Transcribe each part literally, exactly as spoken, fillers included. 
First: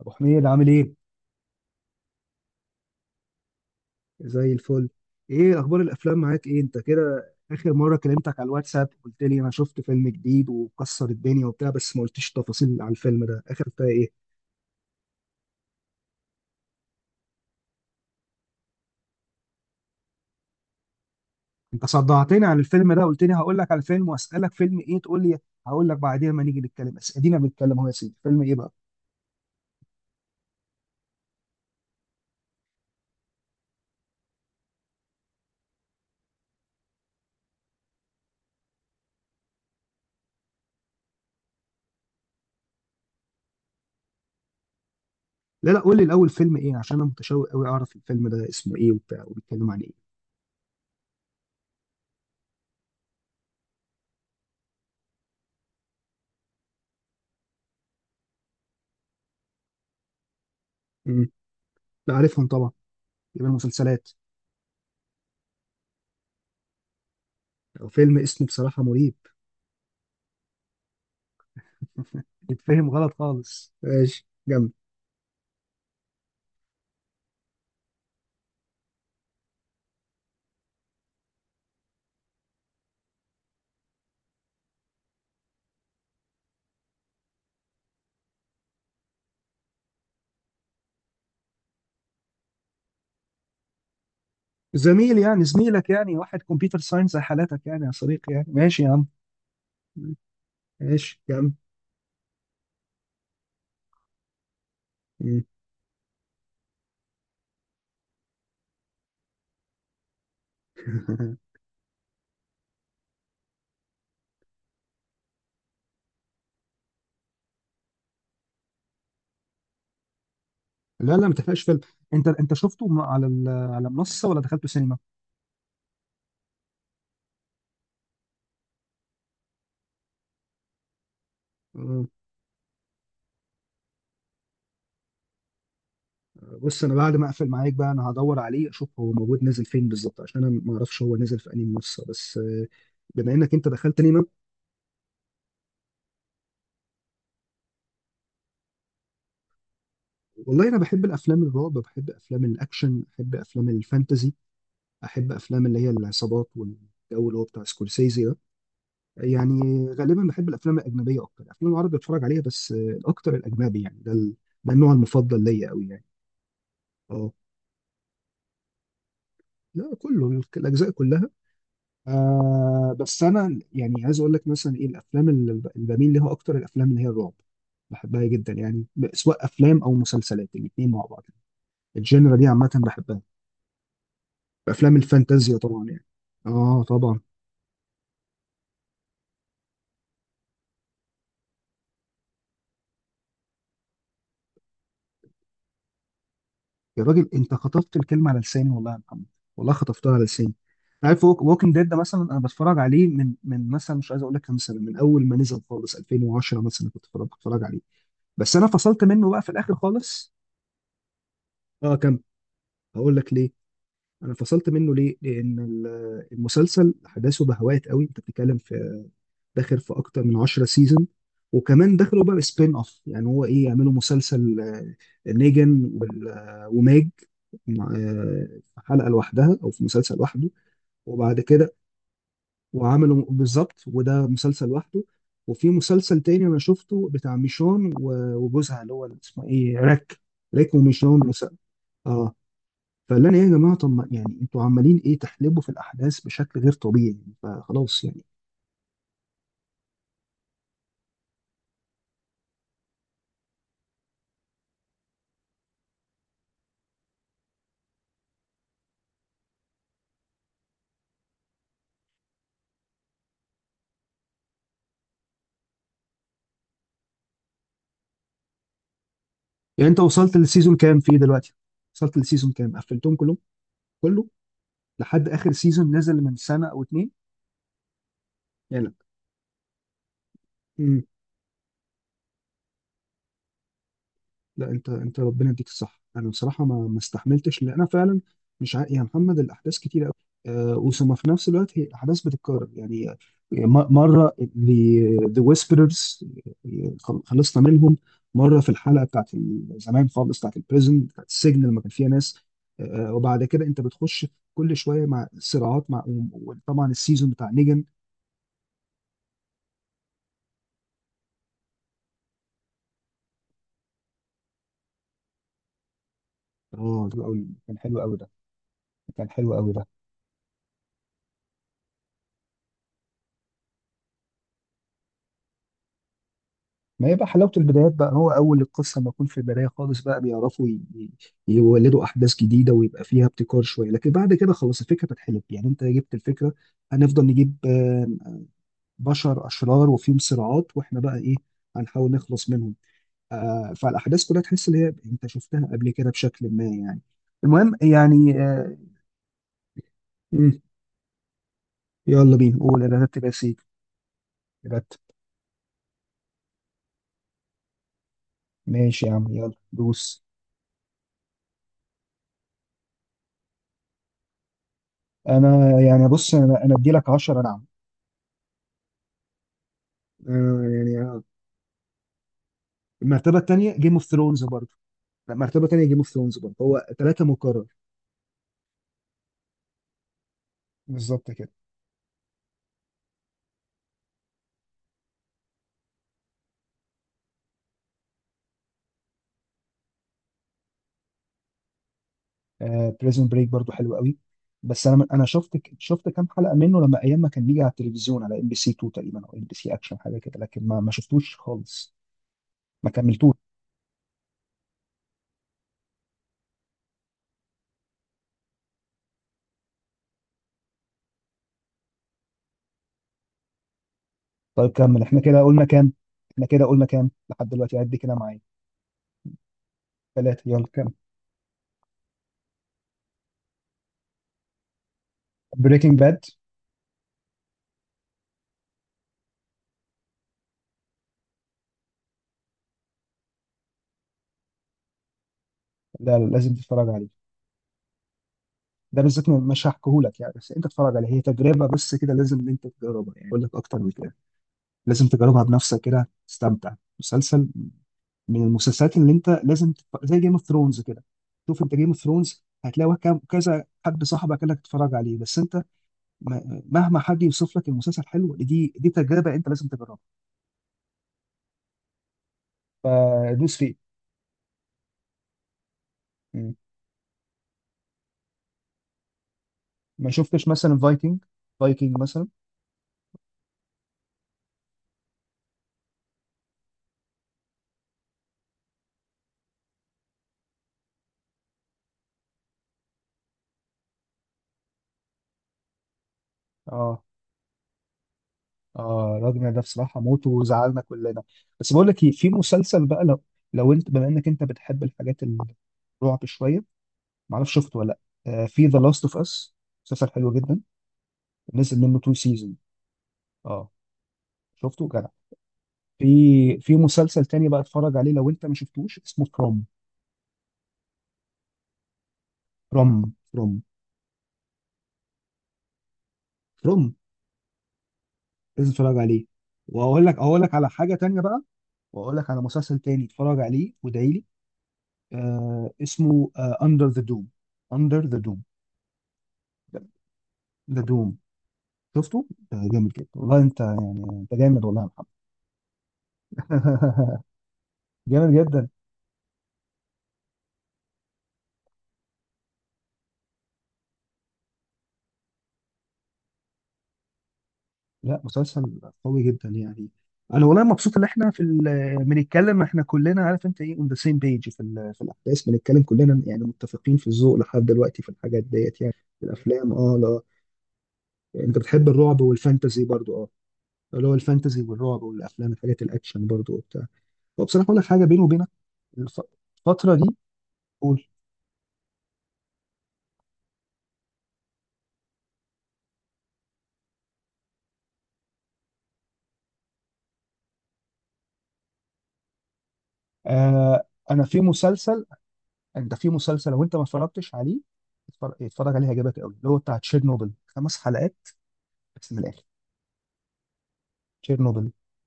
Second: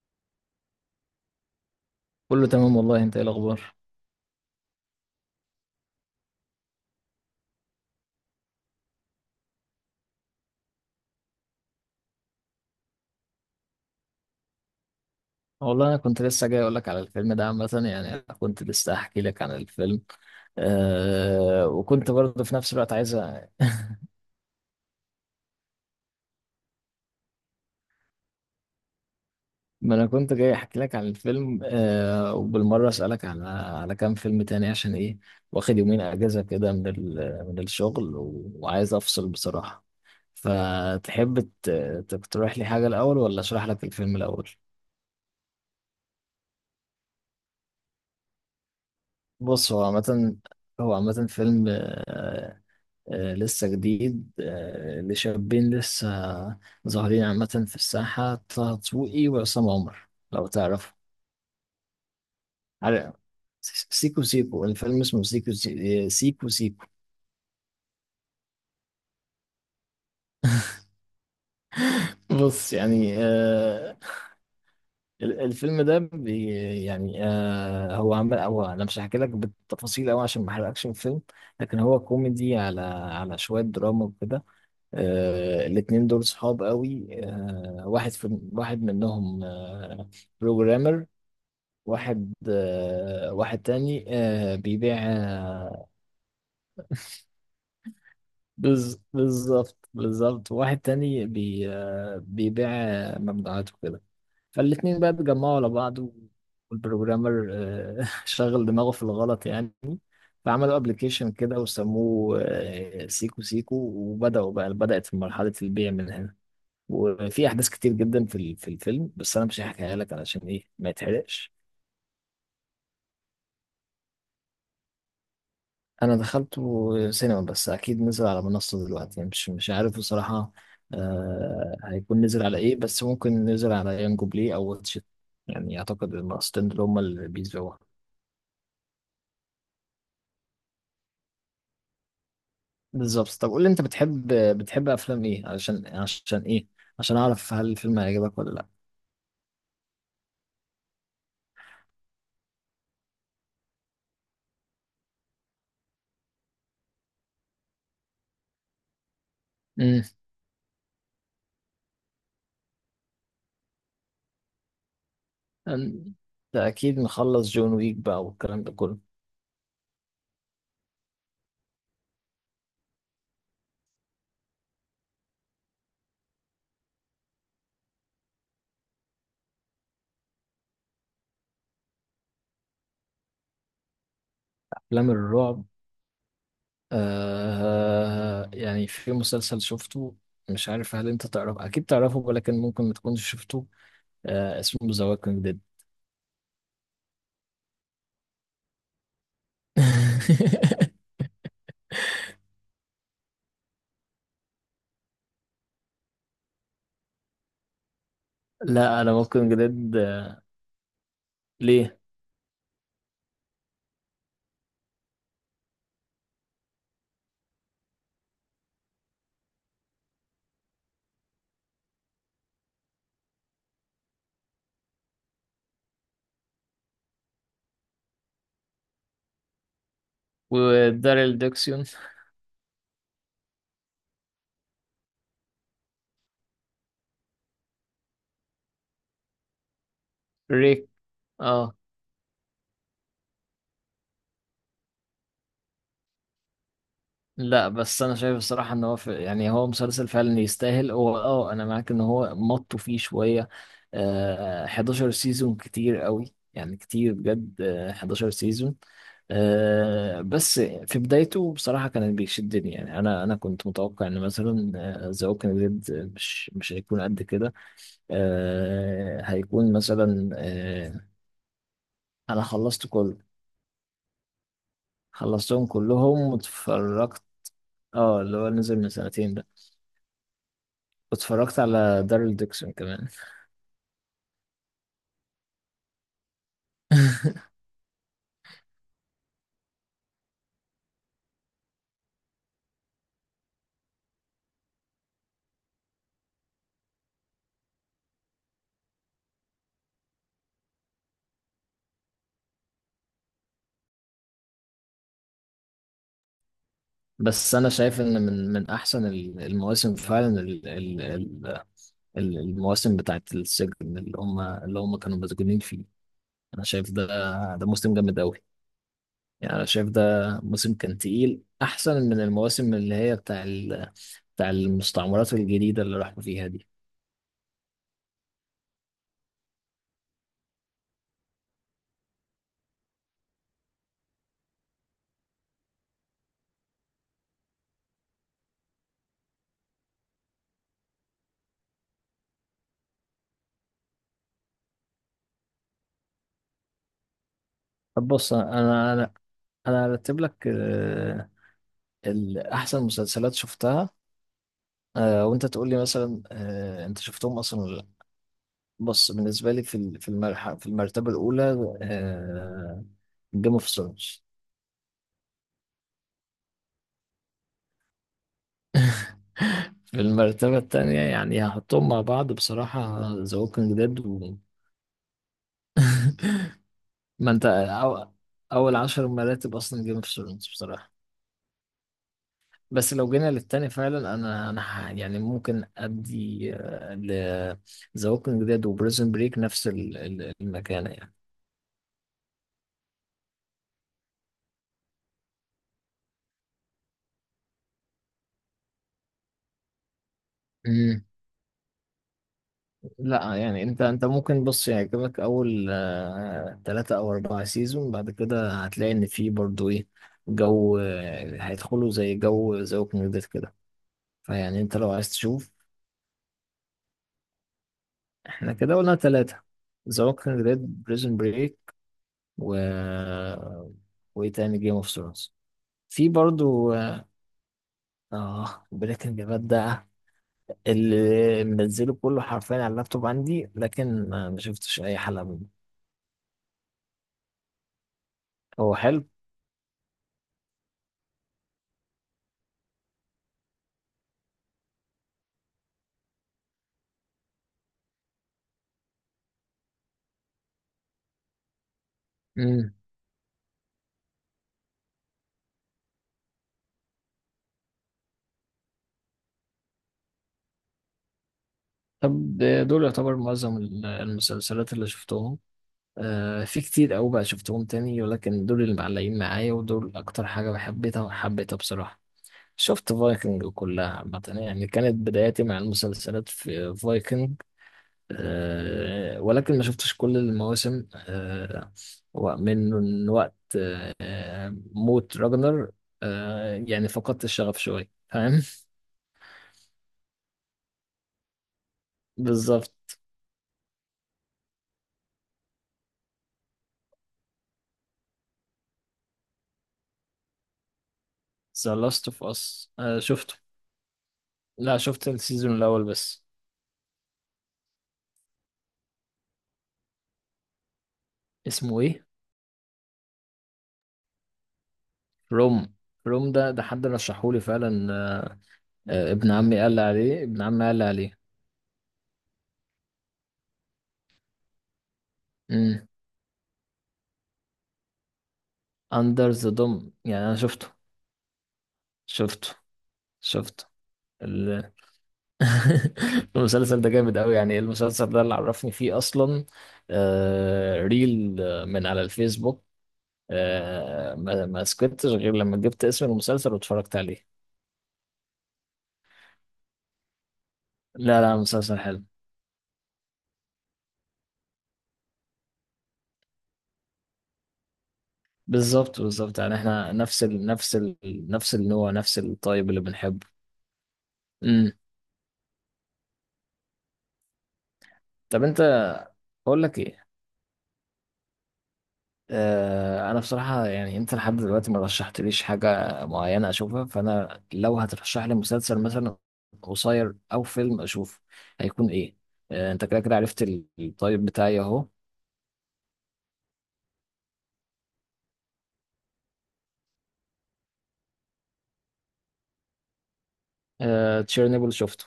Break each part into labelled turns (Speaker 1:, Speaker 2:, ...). Speaker 1: ابو حميد عامل ايه؟
Speaker 2: كله تمام والله، انت ايه الاخبار؟
Speaker 1: زي الفل. ايه اخبار الافلام معاك؟ ايه انت كده اخر مره كلمتك على الواتساب قلت لي انا شفت فيلم جديد وكسر الدنيا وبتاع، بس ما قلتيش تفاصيل على الفيلم ده، اخر فيها ايه؟
Speaker 2: والله انا كنت لسه جاي اقول لك على الفيلم ده عامه، يعني انا كنت لسه احكي لك عن الفيلم. أه
Speaker 1: انت
Speaker 2: وكنت برضه
Speaker 1: صدعتني
Speaker 2: في
Speaker 1: عن
Speaker 2: نفس الوقت
Speaker 1: الفيلم ده،
Speaker 2: عايز
Speaker 1: قلت لي
Speaker 2: أ-
Speaker 1: هقول لك على الفيلم واسالك فيلم ايه تقول لي هقول لك بعدين ما نيجي نتكلم، بس ادينا بنتكلم اهو يا سيدي. فيلم ايه بقى؟
Speaker 2: ما انا كنت جاي احكي لك عن الفيلم، أه وبالمره اسالك على على كام فيلم تاني عشان ايه. واخد يومين اجازه كده من ال... من الشغل و... وعايز افصل بصراحه. فتحب ت... تقترح لي حاجه الاول ولا اشرح لك الفيلم الاول؟
Speaker 1: لا لا، قول لي الاول فيلم ايه، عشان انا متشوق قوي اعرف الفيلم ده اسمه ايه وبتاع وبيتكلم
Speaker 2: بص،
Speaker 1: عن
Speaker 2: هو
Speaker 1: ايه.
Speaker 2: عامة هو عامة فيلم، آه، آه، لسه جديد، آه، لشابين لسه ظاهرين عامة في الساحة، طه دسوقي وعصام عمر، لو تعرفوا.
Speaker 1: امم. لا عارفهم طبعا.
Speaker 2: عارف،
Speaker 1: يبقى المسلسلات.
Speaker 2: سيكو سيكو. الفيلم اسمه سيكو سي- آه، سيكو سيكو.
Speaker 1: او فيلم اسمه بصراحه مريب.
Speaker 2: بص
Speaker 1: بيتفهم غلط
Speaker 2: يعني،
Speaker 1: خالص
Speaker 2: آه،
Speaker 1: ماشي جنب.
Speaker 2: ال- الفيلم ده بي يعني، آه، هو عمل هو انا مش هحكي لك بالتفاصيل قوي عشان ما احرقكش الفيلم، لكن هو كوميدي على على شوية دراما وكده. آه، الاتنين دول صحاب قوي، آه، واحد في واحد منهم آه، بروجرامر. واحد آه، واحد تاني آه، بيبيع
Speaker 1: زميل يعني،
Speaker 2: آه،
Speaker 1: زميلك يعني، واحد كمبيوتر ساينس زي حالاتك يعني، يا صديقي يعني، ماشي يا
Speaker 2: بز-
Speaker 1: عم.
Speaker 2: بالظبط بالظبط. واحد
Speaker 1: ماشي
Speaker 2: تاني
Speaker 1: يا عم.
Speaker 2: بي آه، بيبيع آه، ممنوعات وكده. فالاتنين بقى اتجمعوا على بعض، والبروجرامر آه، شغل دماغه في الغلط يعني. فعملوا ابلكيشن كده وسموه آه، سيكو سيكو، وبدأوا بقى بدأت في مرحلة البيع من هنا. وفي أحداث كتير جدا في ال- في الفيلم، بس أنا مش هحكيها لك علشان إيه ما
Speaker 1: لا لا، ما
Speaker 2: يتحرقش.
Speaker 1: تحرقش فيلم. انت انت شفته م- على ال- على منصه ولا دخلته سينما؟
Speaker 2: انا دخلته سينما، بس اكيد نزل على منصة دلوقتي، يعني مش مش عارف بصراحة. آه،
Speaker 1: آه.
Speaker 2: هيكون نزل على ايه، بس ممكن نزل على يانجو بلاي او واتش إت. يعني اعتقد المنصتين دول
Speaker 1: بص انا
Speaker 2: هما
Speaker 1: بعد ما
Speaker 2: اللي
Speaker 1: اقفل معاك
Speaker 2: بيسبقوها.
Speaker 1: بقى انا هدور عليه اشوف هو موجود نازل فين بالظبط، عشان انا ما اعرفش هو نازل في انهي منصه، بس آه،
Speaker 2: بالظبط.
Speaker 1: بما
Speaker 2: طب
Speaker 1: انك
Speaker 2: قول لي،
Speaker 1: انت
Speaker 2: انت
Speaker 1: دخلت سينما.
Speaker 2: بتحب بتحب افلام ايه؟ علشان عشان ايه؟ عشان اعرف هل الفيلم هيعجبك ولا لا.
Speaker 1: والله انا بحب الافلام الرعب، بحب افلام الاكشن، بحب افلام الفانتازي، احب افلام اللي هي العصابات والجو اللي هو بتاع سكورسيزي ده. يعني
Speaker 2: امم.
Speaker 1: غالبا بحب الافلام الاجنبيه اكتر، الافلام العربي بتفرج عليها بس، آه، الاكتر الاجنبي يعني، ده ال- ده النوع المفضل ليا قوي يعني.
Speaker 2: انت اكيد
Speaker 1: اه.
Speaker 2: مخلص جون ويك بقى والكلام ده كله.
Speaker 1: لا كله ال- الاجزاء كلها. آه بس انا يعني عايز اقول لك مثلا ايه الافلام اللي ب- اللي بميل ليها اكتر، الافلام اللي هي الرعب بحبها جدا يعني، ب- سواء افلام او مسلسلات الاثنين مع بعض، الجينرا دي عامه بحبها. افلام
Speaker 2: افلام
Speaker 1: الفانتازيا
Speaker 2: الرعب.
Speaker 1: طبعا يعني. اه طبعا.
Speaker 2: آه يعني في مسلسل شفته، مش عارف هل انت تعرف، اكيد تعرفه ولكن ممكن ما تكونش شفته، آه اسمه ذا ووكينج ديد.
Speaker 1: يا راجل انت خطفت الكلمه على لساني والله يا محمد. والله خطفتها على لساني. عارف ووكينج ديد ده مثلا انا بتفرج عليه من من مثلا، مش عايز اقول لك كام سنه، من اول ما نزل خالص ألفين وعشرة مثلا كنت بتفرج بتفرج عليه، بس انا
Speaker 2: لا،
Speaker 1: فصلت
Speaker 2: انا
Speaker 1: منه بقى في
Speaker 2: ووكينج
Speaker 1: الاخر
Speaker 2: ديد.
Speaker 1: خالص. اه
Speaker 2: ليه؟
Speaker 1: كم. هقول لك ليه. انا فصلت منه ليه؟ لان ال- المسلسل احداثه بهوات قوي، انت بتتكلم في داخل في اكتر من عشرة سيزون، وكمان دخلوا بقى سبين اوف، يعني هو ايه، يعملوا مسلسل نيجن وال- وماج مع- في حلقه لوحدها او في مسلسل لوحده،
Speaker 2: وداريل
Speaker 1: وبعد كده
Speaker 2: ديكسيون.
Speaker 1: وعملوا بالظبط وده مسلسل لوحده. وفي مسلسل تاني انا شفته بتاع ميشون و- وجوزها اللي هو اسمه ايه، ريك. ريك
Speaker 2: ريك.
Speaker 1: وميشون وس-
Speaker 2: اه.
Speaker 1: اه. فقال لنا ايه يا جماعه، طب ما- يعني انتوا عمالين ايه تحلبوا في الاحداث بشكل غير طبيعي؟
Speaker 2: لا بس
Speaker 1: فخلاص
Speaker 2: انا
Speaker 1: يعني.
Speaker 2: شايف الصراحه ان هو في يعني هو مسلسل فعلا يستاهل. هو اه انا معاك ان هو مطوا فيه شويه. آه، حداشر سيزون كتير قوي، يعني كتير بجد. آه حداشر سيزون. آه بس في بدايته بصراحه كان بيشدني، يعني انا انا كنت متوقع ان مثلا ذا ووكينج ديد مش مش هيكون قد كده. آه هيكون
Speaker 1: يعني انت
Speaker 2: مثلا
Speaker 1: وصلت للسيزون كام
Speaker 2: آه
Speaker 1: فيه دلوقتي؟ وصلت
Speaker 2: انا
Speaker 1: للسيزون كام؟
Speaker 2: خلصت
Speaker 1: قفلتهم
Speaker 2: كله،
Speaker 1: كلهم؟ كله؟ لحد اخر
Speaker 2: خلصتهم
Speaker 1: سيزون نزل
Speaker 2: كلهم
Speaker 1: من سنه او اتنين؟
Speaker 2: واتفرجت. اه، اللي هو نزل من
Speaker 1: يعني.
Speaker 2: سنتين ده.
Speaker 1: لا.
Speaker 2: اتفرجت على دارل ديكسون كمان.
Speaker 1: لا انت انت ربنا يديك الصح، انا بصراحه ما ما استحملتش، لان انا فعلا مش عا... يا محمد الاحداث كتيره قوي. أه وثم في نفس الوقت هي احداث بتتكرر يعني، آه، م- مره ذا ويسبررز خلصنا منهم، مره في الحلقه بتاعت ال- زمان خالص، بتاعت البريزن بتاعت السجن لما كان فيها ناس. أه وبعد كده انت بتخش كل شويه مع صراعات مع، وطبعا السيزون بتاع
Speaker 2: بس انا
Speaker 1: نيجن.
Speaker 2: شايف ان من من احسن ال- المواسم فعلا، ال- ال- ال- ال- المواسم بتاعت السجن، اللي هم اللي هم كانوا مسجونين فيه. انا شايف ده،
Speaker 1: اه حلو أوي.
Speaker 2: ده
Speaker 1: كان
Speaker 2: موسم
Speaker 1: حلو قوي
Speaker 2: جامد
Speaker 1: ده.
Speaker 2: قوي.
Speaker 1: كان حلو
Speaker 2: يعني انا
Speaker 1: قوي ده.
Speaker 2: شايف ده موسم كان تقيل، احسن من المواسم اللي هي بتاع ال- بتاع المستعمرات الجديده اللي راحوا فيها دي.
Speaker 1: ما هي بقى حلاوة البدايات بقى، هو أول القصة ما يكون في البداية خالص بقى بيعرفوا ي- ي- يولدوا أحداث جديدة ويبقى فيها ابتكار شوية، لكن بعد كده خلاص الفكرة بتتحلب، يعني أنت جبت الفكرة هنفضل نجيب آه، بشر أشرار وفيهم صراعات، وإحنا بقى إيه، هنحاول نخلص منهم. آه، فالأحداث كلها تحس إن هي أنت شفتها قبل كده بشكل ما يعني. المهم
Speaker 2: طب بص،
Speaker 1: يعني. آه،
Speaker 2: انا انا انا هرتب لك
Speaker 1: مم،
Speaker 2: آه،
Speaker 1: يلا
Speaker 2: ال-
Speaker 1: بينا،
Speaker 2: احسن
Speaker 1: قول، أنا رتب يا
Speaker 2: مسلسلات
Speaker 1: سيدي.
Speaker 2: شفتها،
Speaker 1: رتب.
Speaker 2: آه، وانت تقول لي مثلا آه، انت شفتهم اصلا ولا.
Speaker 1: ماشي
Speaker 2: بص
Speaker 1: يا عم
Speaker 2: بالنسبة
Speaker 1: يلا
Speaker 2: لي في ال- في
Speaker 1: دوس.
Speaker 2: المرحلة في المرتبة الأولى، آه، جيم اوف ثرونز.
Speaker 1: أنا يعني بص، أنا أنا أدي لك عشرة نعم.
Speaker 2: في المرتبة
Speaker 1: آه،
Speaker 2: التانية
Speaker 1: يعني
Speaker 2: يعني هحطهم مع بعض بصراحة، ذا
Speaker 1: المرتبه
Speaker 2: ووكينج
Speaker 1: الثانيه جيم
Speaker 2: ديد
Speaker 1: اوف
Speaker 2: و...
Speaker 1: ثرونز برضه. لا، مرتبه الثانيه جيم اوف ثرونز برضه، هو ثلاثه
Speaker 2: ما انت
Speaker 1: مكرر.
Speaker 2: أو... أول عشر مراتب أصلا جيم اوف ثرونز بصراحة.
Speaker 1: بالظبط كده.
Speaker 2: بس لو جينا للتاني فعلا، أنا أنا ح- يعني ممكن أدي آه، ل ذا ووكينج ديد وبريزن بريك نفس ال- ال- المكانة
Speaker 1: آه بريزون بريك برضه حلو قوي، بس انا انا شفت شفت كام حلقه منه لما ايام ما كان بيجي على التلفزيون على ام بي سي اتنين تقريبا او ام بي سي اكشن حاجه كده، لكن ما ما
Speaker 2: يعني.
Speaker 1: شفتوش خالص. ما
Speaker 2: لا،
Speaker 1: كملتوش.
Speaker 2: يعني انت انت ممكن بص يعجبك اول آه، تلاتة او اربعة سيزون، بعد كده هتلاقي ان في برضو ايه، جو آه، هيدخلوا زي جو ذا ووكينج ديد كده، فيعني
Speaker 1: طيب
Speaker 2: انت لو
Speaker 1: كمل.
Speaker 2: عايز
Speaker 1: احنا كده
Speaker 2: تشوف.
Speaker 1: قلنا كام؟ احنا كده قلنا كام لحد دلوقتي؟ عد كده معايا.
Speaker 2: احنا كده قلنا تلاتة، ذا ووكينج
Speaker 1: ثلاثه.
Speaker 2: ديد،
Speaker 1: يلا كام؟
Speaker 2: بريزون بريك، و، وايه تاني؟ جيم اوف ثرونز.
Speaker 1: بريكنج
Speaker 2: في
Speaker 1: باد.
Speaker 2: برضو اه بريكنج باد ده، اللي منزله كله حرفيا على اللابتوب عندي، لكن آه، ما شفتش اي حلقة منه.
Speaker 1: لا لا، لازم تتفرج عليه.
Speaker 2: هو
Speaker 1: ده
Speaker 2: حلو.
Speaker 1: بالذات مش هحكيهولك يعني، بس انت اتفرج عليه، هي تجربه بس كده لازم ان انت تجربها، يعني اقول لك اكتر من كده؟ لازم تجربها بنفسك كده تستمتع. مسلسل من المسلسلات اللي انت لازم تتف... زي جيم اوف ثرونز كده. شوف انت جيم اوف ثرونز
Speaker 2: مم.
Speaker 1: هتلاقي وكم- كذا حد صاحبك قال لك تتفرج عليه، بس انت م- مهما حد يوصف لك المسلسل حلو، دي دي تجربه انت لازم تجربها.
Speaker 2: طب ده- دول يعتبر معظم
Speaker 1: فدوس فيه.
Speaker 2: ال- المسلسلات اللي شفتهم. آه
Speaker 1: مم.
Speaker 2: في كتير أوي بقى شفتهم تاني، ولكن دول اللي معلقين معايا، ودول
Speaker 1: ما
Speaker 2: أكتر
Speaker 1: شفتش
Speaker 2: حاجة
Speaker 1: مثلا
Speaker 2: بحبيتها
Speaker 1: فايكنج؟
Speaker 2: وحبيتها
Speaker 1: فايكنج
Speaker 2: بصراحة.
Speaker 1: مثلا.
Speaker 2: شفت فايكنج كلها عامة، يعني كانت بداياتي مع المسلسلات في فايكنج، آه ولكن ما شفتش كل المواسم. آه ومن وقت آه موت راجنر، آه يعني
Speaker 1: اه.
Speaker 2: فقدت الشغف شوية، فاهم.
Speaker 1: اه راجل ده بصراحه موته وزعلنا كلنا. بس بقول لك ايه، في مسلسل
Speaker 2: بالظبط.
Speaker 1: بقى لو، لو انت بما انك انت بتحب الحاجات الرعب شويه، ما اعرفش شفته ولا لا، آه، في ذا لاست اوف اس، مسلسل حلو جدا،
Speaker 2: ذا
Speaker 1: نزل منه
Speaker 2: لاست
Speaker 1: تو
Speaker 2: اوف
Speaker 1: سيزون.
Speaker 2: اس شفته.
Speaker 1: اه
Speaker 2: لا،
Speaker 1: شفته جدع.
Speaker 2: شفت السيزون الاول
Speaker 1: في
Speaker 2: بس.
Speaker 1: في مسلسل تاني بقى اتفرج عليه لو انت ما شفتوش، اسمه فروم.
Speaker 2: اسمه ايه؟
Speaker 1: فروم. فروم
Speaker 2: روم. روم ده ده حد
Speaker 1: فروم.
Speaker 2: رشحهولي فعلا، آه،
Speaker 1: لازم تتفرج
Speaker 2: آه،
Speaker 1: عليه.
Speaker 2: ابن عمي قال لي
Speaker 1: واقول لك
Speaker 2: عليه، ابن
Speaker 1: اقول لك
Speaker 2: عمي
Speaker 1: على
Speaker 2: قال لي
Speaker 1: حاجه
Speaker 2: عليه.
Speaker 1: تانيه بقى، واقول لك على مسلسل تاني اتفرج عليه وادعي لي. آه
Speaker 2: امم.
Speaker 1: اسمه اندر ذا دوم. اندر ذا دوم.
Speaker 2: اندر ذا دوم، يعني انا شفته،
Speaker 1: ذا دوم. شفته.
Speaker 2: شفته،
Speaker 1: ده جامد جدا والله. انت
Speaker 2: شفته
Speaker 1: انت جامد
Speaker 2: ال...
Speaker 1: والله يا محمد.
Speaker 2: المسلسل ده جامد قوي يعني، إيه المسلسل ده اللي
Speaker 1: جامد جدا.
Speaker 2: عرفني فيه اصلا؟ آه، ريل، آه، من على الفيسبوك. آه، ما ما سكتش غير لما جبت اسم المسلسل واتفرجت عليه.
Speaker 1: لا مسلسل قوي جدا يعني. انا والله مبسوط ان
Speaker 2: لا
Speaker 1: احنا
Speaker 2: لا،
Speaker 1: في
Speaker 2: مسلسل حلو.
Speaker 1: ال- بنتكلم، احنا كلنا عارف انت ايه، اون ذا سيم بيج في ال- في الاحداث بنتكلم كلنا يعني، متفقين في الذوق لحد دلوقتي في الحاجات ديت يعني.
Speaker 2: بالظبط
Speaker 1: في
Speaker 2: بالظبط، يعني
Speaker 1: الافلام
Speaker 2: احنا
Speaker 1: اه
Speaker 2: نفس
Speaker 1: لا.
Speaker 2: ال... نفس ال... نفس
Speaker 1: انت بتحب
Speaker 2: النوع، نفس
Speaker 1: الرعب
Speaker 2: الطيب اللي
Speaker 1: والفانتزي برضو
Speaker 2: بنحبه.
Speaker 1: اه، اللي هو الفانتزي
Speaker 2: امم.
Speaker 1: والرعب والافلام الحاجات الاكشن برضو وبتاع. وبصراحه اقول لك حاجه بيني
Speaker 2: طب
Speaker 1: وبينك.
Speaker 2: انت،
Speaker 1: الف-
Speaker 2: اقول لك
Speaker 1: الفتره
Speaker 2: ايه،
Speaker 1: دي. قول.
Speaker 2: اه انا بصراحه، يعني انت لحد دلوقتي ما رشحتليش حاجه معينه اشوفها، فانا لو هترشح لي مسلسل مثلا قصير او فيلم اشوفه، هيكون ايه؟ اه، انت كده كده عرفت ال-
Speaker 1: آه
Speaker 2: الطيب
Speaker 1: انا في
Speaker 2: بتاعي اهو.
Speaker 1: مسلسل، انت في مسلسل لو انت ما اتفرجتش عليه اتفرج اتفرج عليه هيعجبك قوي، اللي هو بتاع تشيرنوبل، خمس حلقات بس من الاخر.
Speaker 2: اه تشيرنوبل
Speaker 1: تشيرنوبل
Speaker 2: شفته.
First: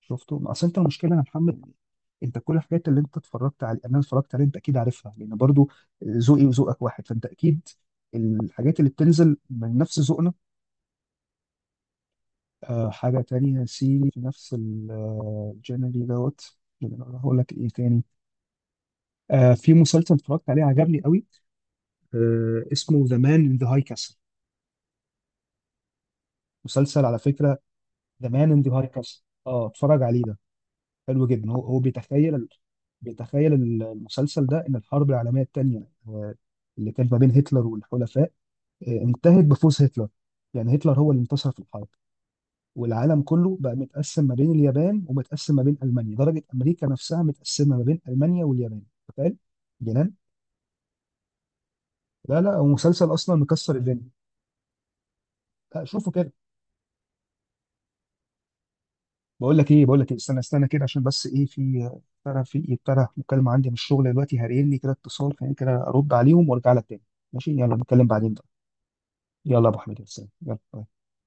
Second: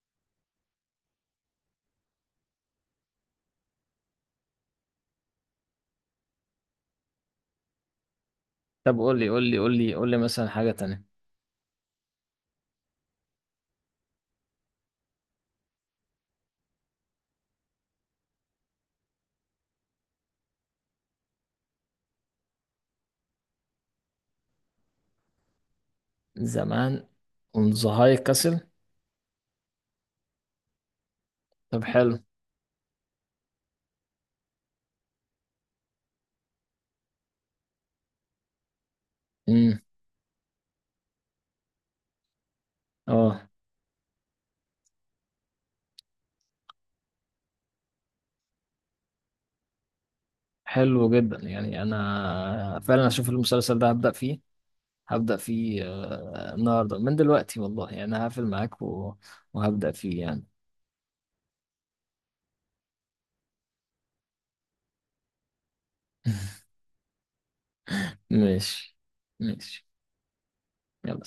Speaker 1: شفته؟ اصل انت المشكله يا محمد، انت كل الحاجات اللي انت اتفرجت على انا اتفرجت عليها، انت اكيد عارفها لان برضو ذوقي وذوقك واحد، فانت اكيد الحاجات اللي
Speaker 2: طب قول لي
Speaker 1: بتنزل
Speaker 2: قول لي قول
Speaker 1: من
Speaker 2: لي
Speaker 1: نفس
Speaker 2: قول لي
Speaker 1: ذوقنا.
Speaker 2: مثلا حاجه تانية.
Speaker 1: آه حاجه تانية سي في نفس الجنري دوت. هقول لك ايه تاني. آه في مسلسل اتفرجت عليه عجبني قوي، آه اسمه ذا مان ان ذا هاي كاسل.
Speaker 2: زمان.
Speaker 1: مسلسل على فكره.
Speaker 2: اون ذا هاي
Speaker 1: ذا مان
Speaker 2: كاسل.
Speaker 1: ان ذا هاي كاسل، اه اتفرج عليه ده، حلو جدا. هو هو
Speaker 2: طب حلو.
Speaker 1: بيتخيل، بيتخيل المسلسل ده ان الحرب العالميه الثانيه اللي كانت ما بين هتلر والحلفاء، آه، انتهت
Speaker 2: امم.
Speaker 1: بفوز هتلر. يعني هتلر هو اللي انتصر في الحرب، والعالم
Speaker 2: اه
Speaker 1: كله بقى متقسم ما بين اليابان ومتقسم ما بين المانيا، درجه امريكا نفسها متقسمه ما بين المانيا واليابان. تخيل. جنان.
Speaker 2: حلو جدا، يعني
Speaker 1: لا لا هو
Speaker 2: انا فعلا
Speaker 1: مسلسل
Speaker 2: اشوف
Speaker 1: اصلا مكسر
Speaker 2: المسلسل ده،
Speaker 1: الدنيا.
Speaker 2: هبدأ فيه، هبدأ فيه
Speaker 1: لا شوفوا كده.
Speaker 2: آه، النهارده من دلوقتي والله، يعني هقفل معاك و-
Speaker 1: بقول لك ايه،
Speaker 2: وهبدأ
Speaker 1: بقول لك إيه؟
Speaker 2: فيه
Speaker 1: استنى
Speaker 2: يعني.
Speaker 1: استنى كده عشان بس ايه في، ترى في ابتدى مكالمه عندي من الشغل دلوقتي، هاريني كده اتصال، خليني كده ارد عليهم وارجع لك تاني. ماشي يلا نتكلم بعدين بقى.
Speaker 2: ماشي.
Speaker 1: يلا يا ابو
Speaker 2: ماشي
Speaker 1: حميد، يا سلام، يلا باي.
Speaker 2: يلا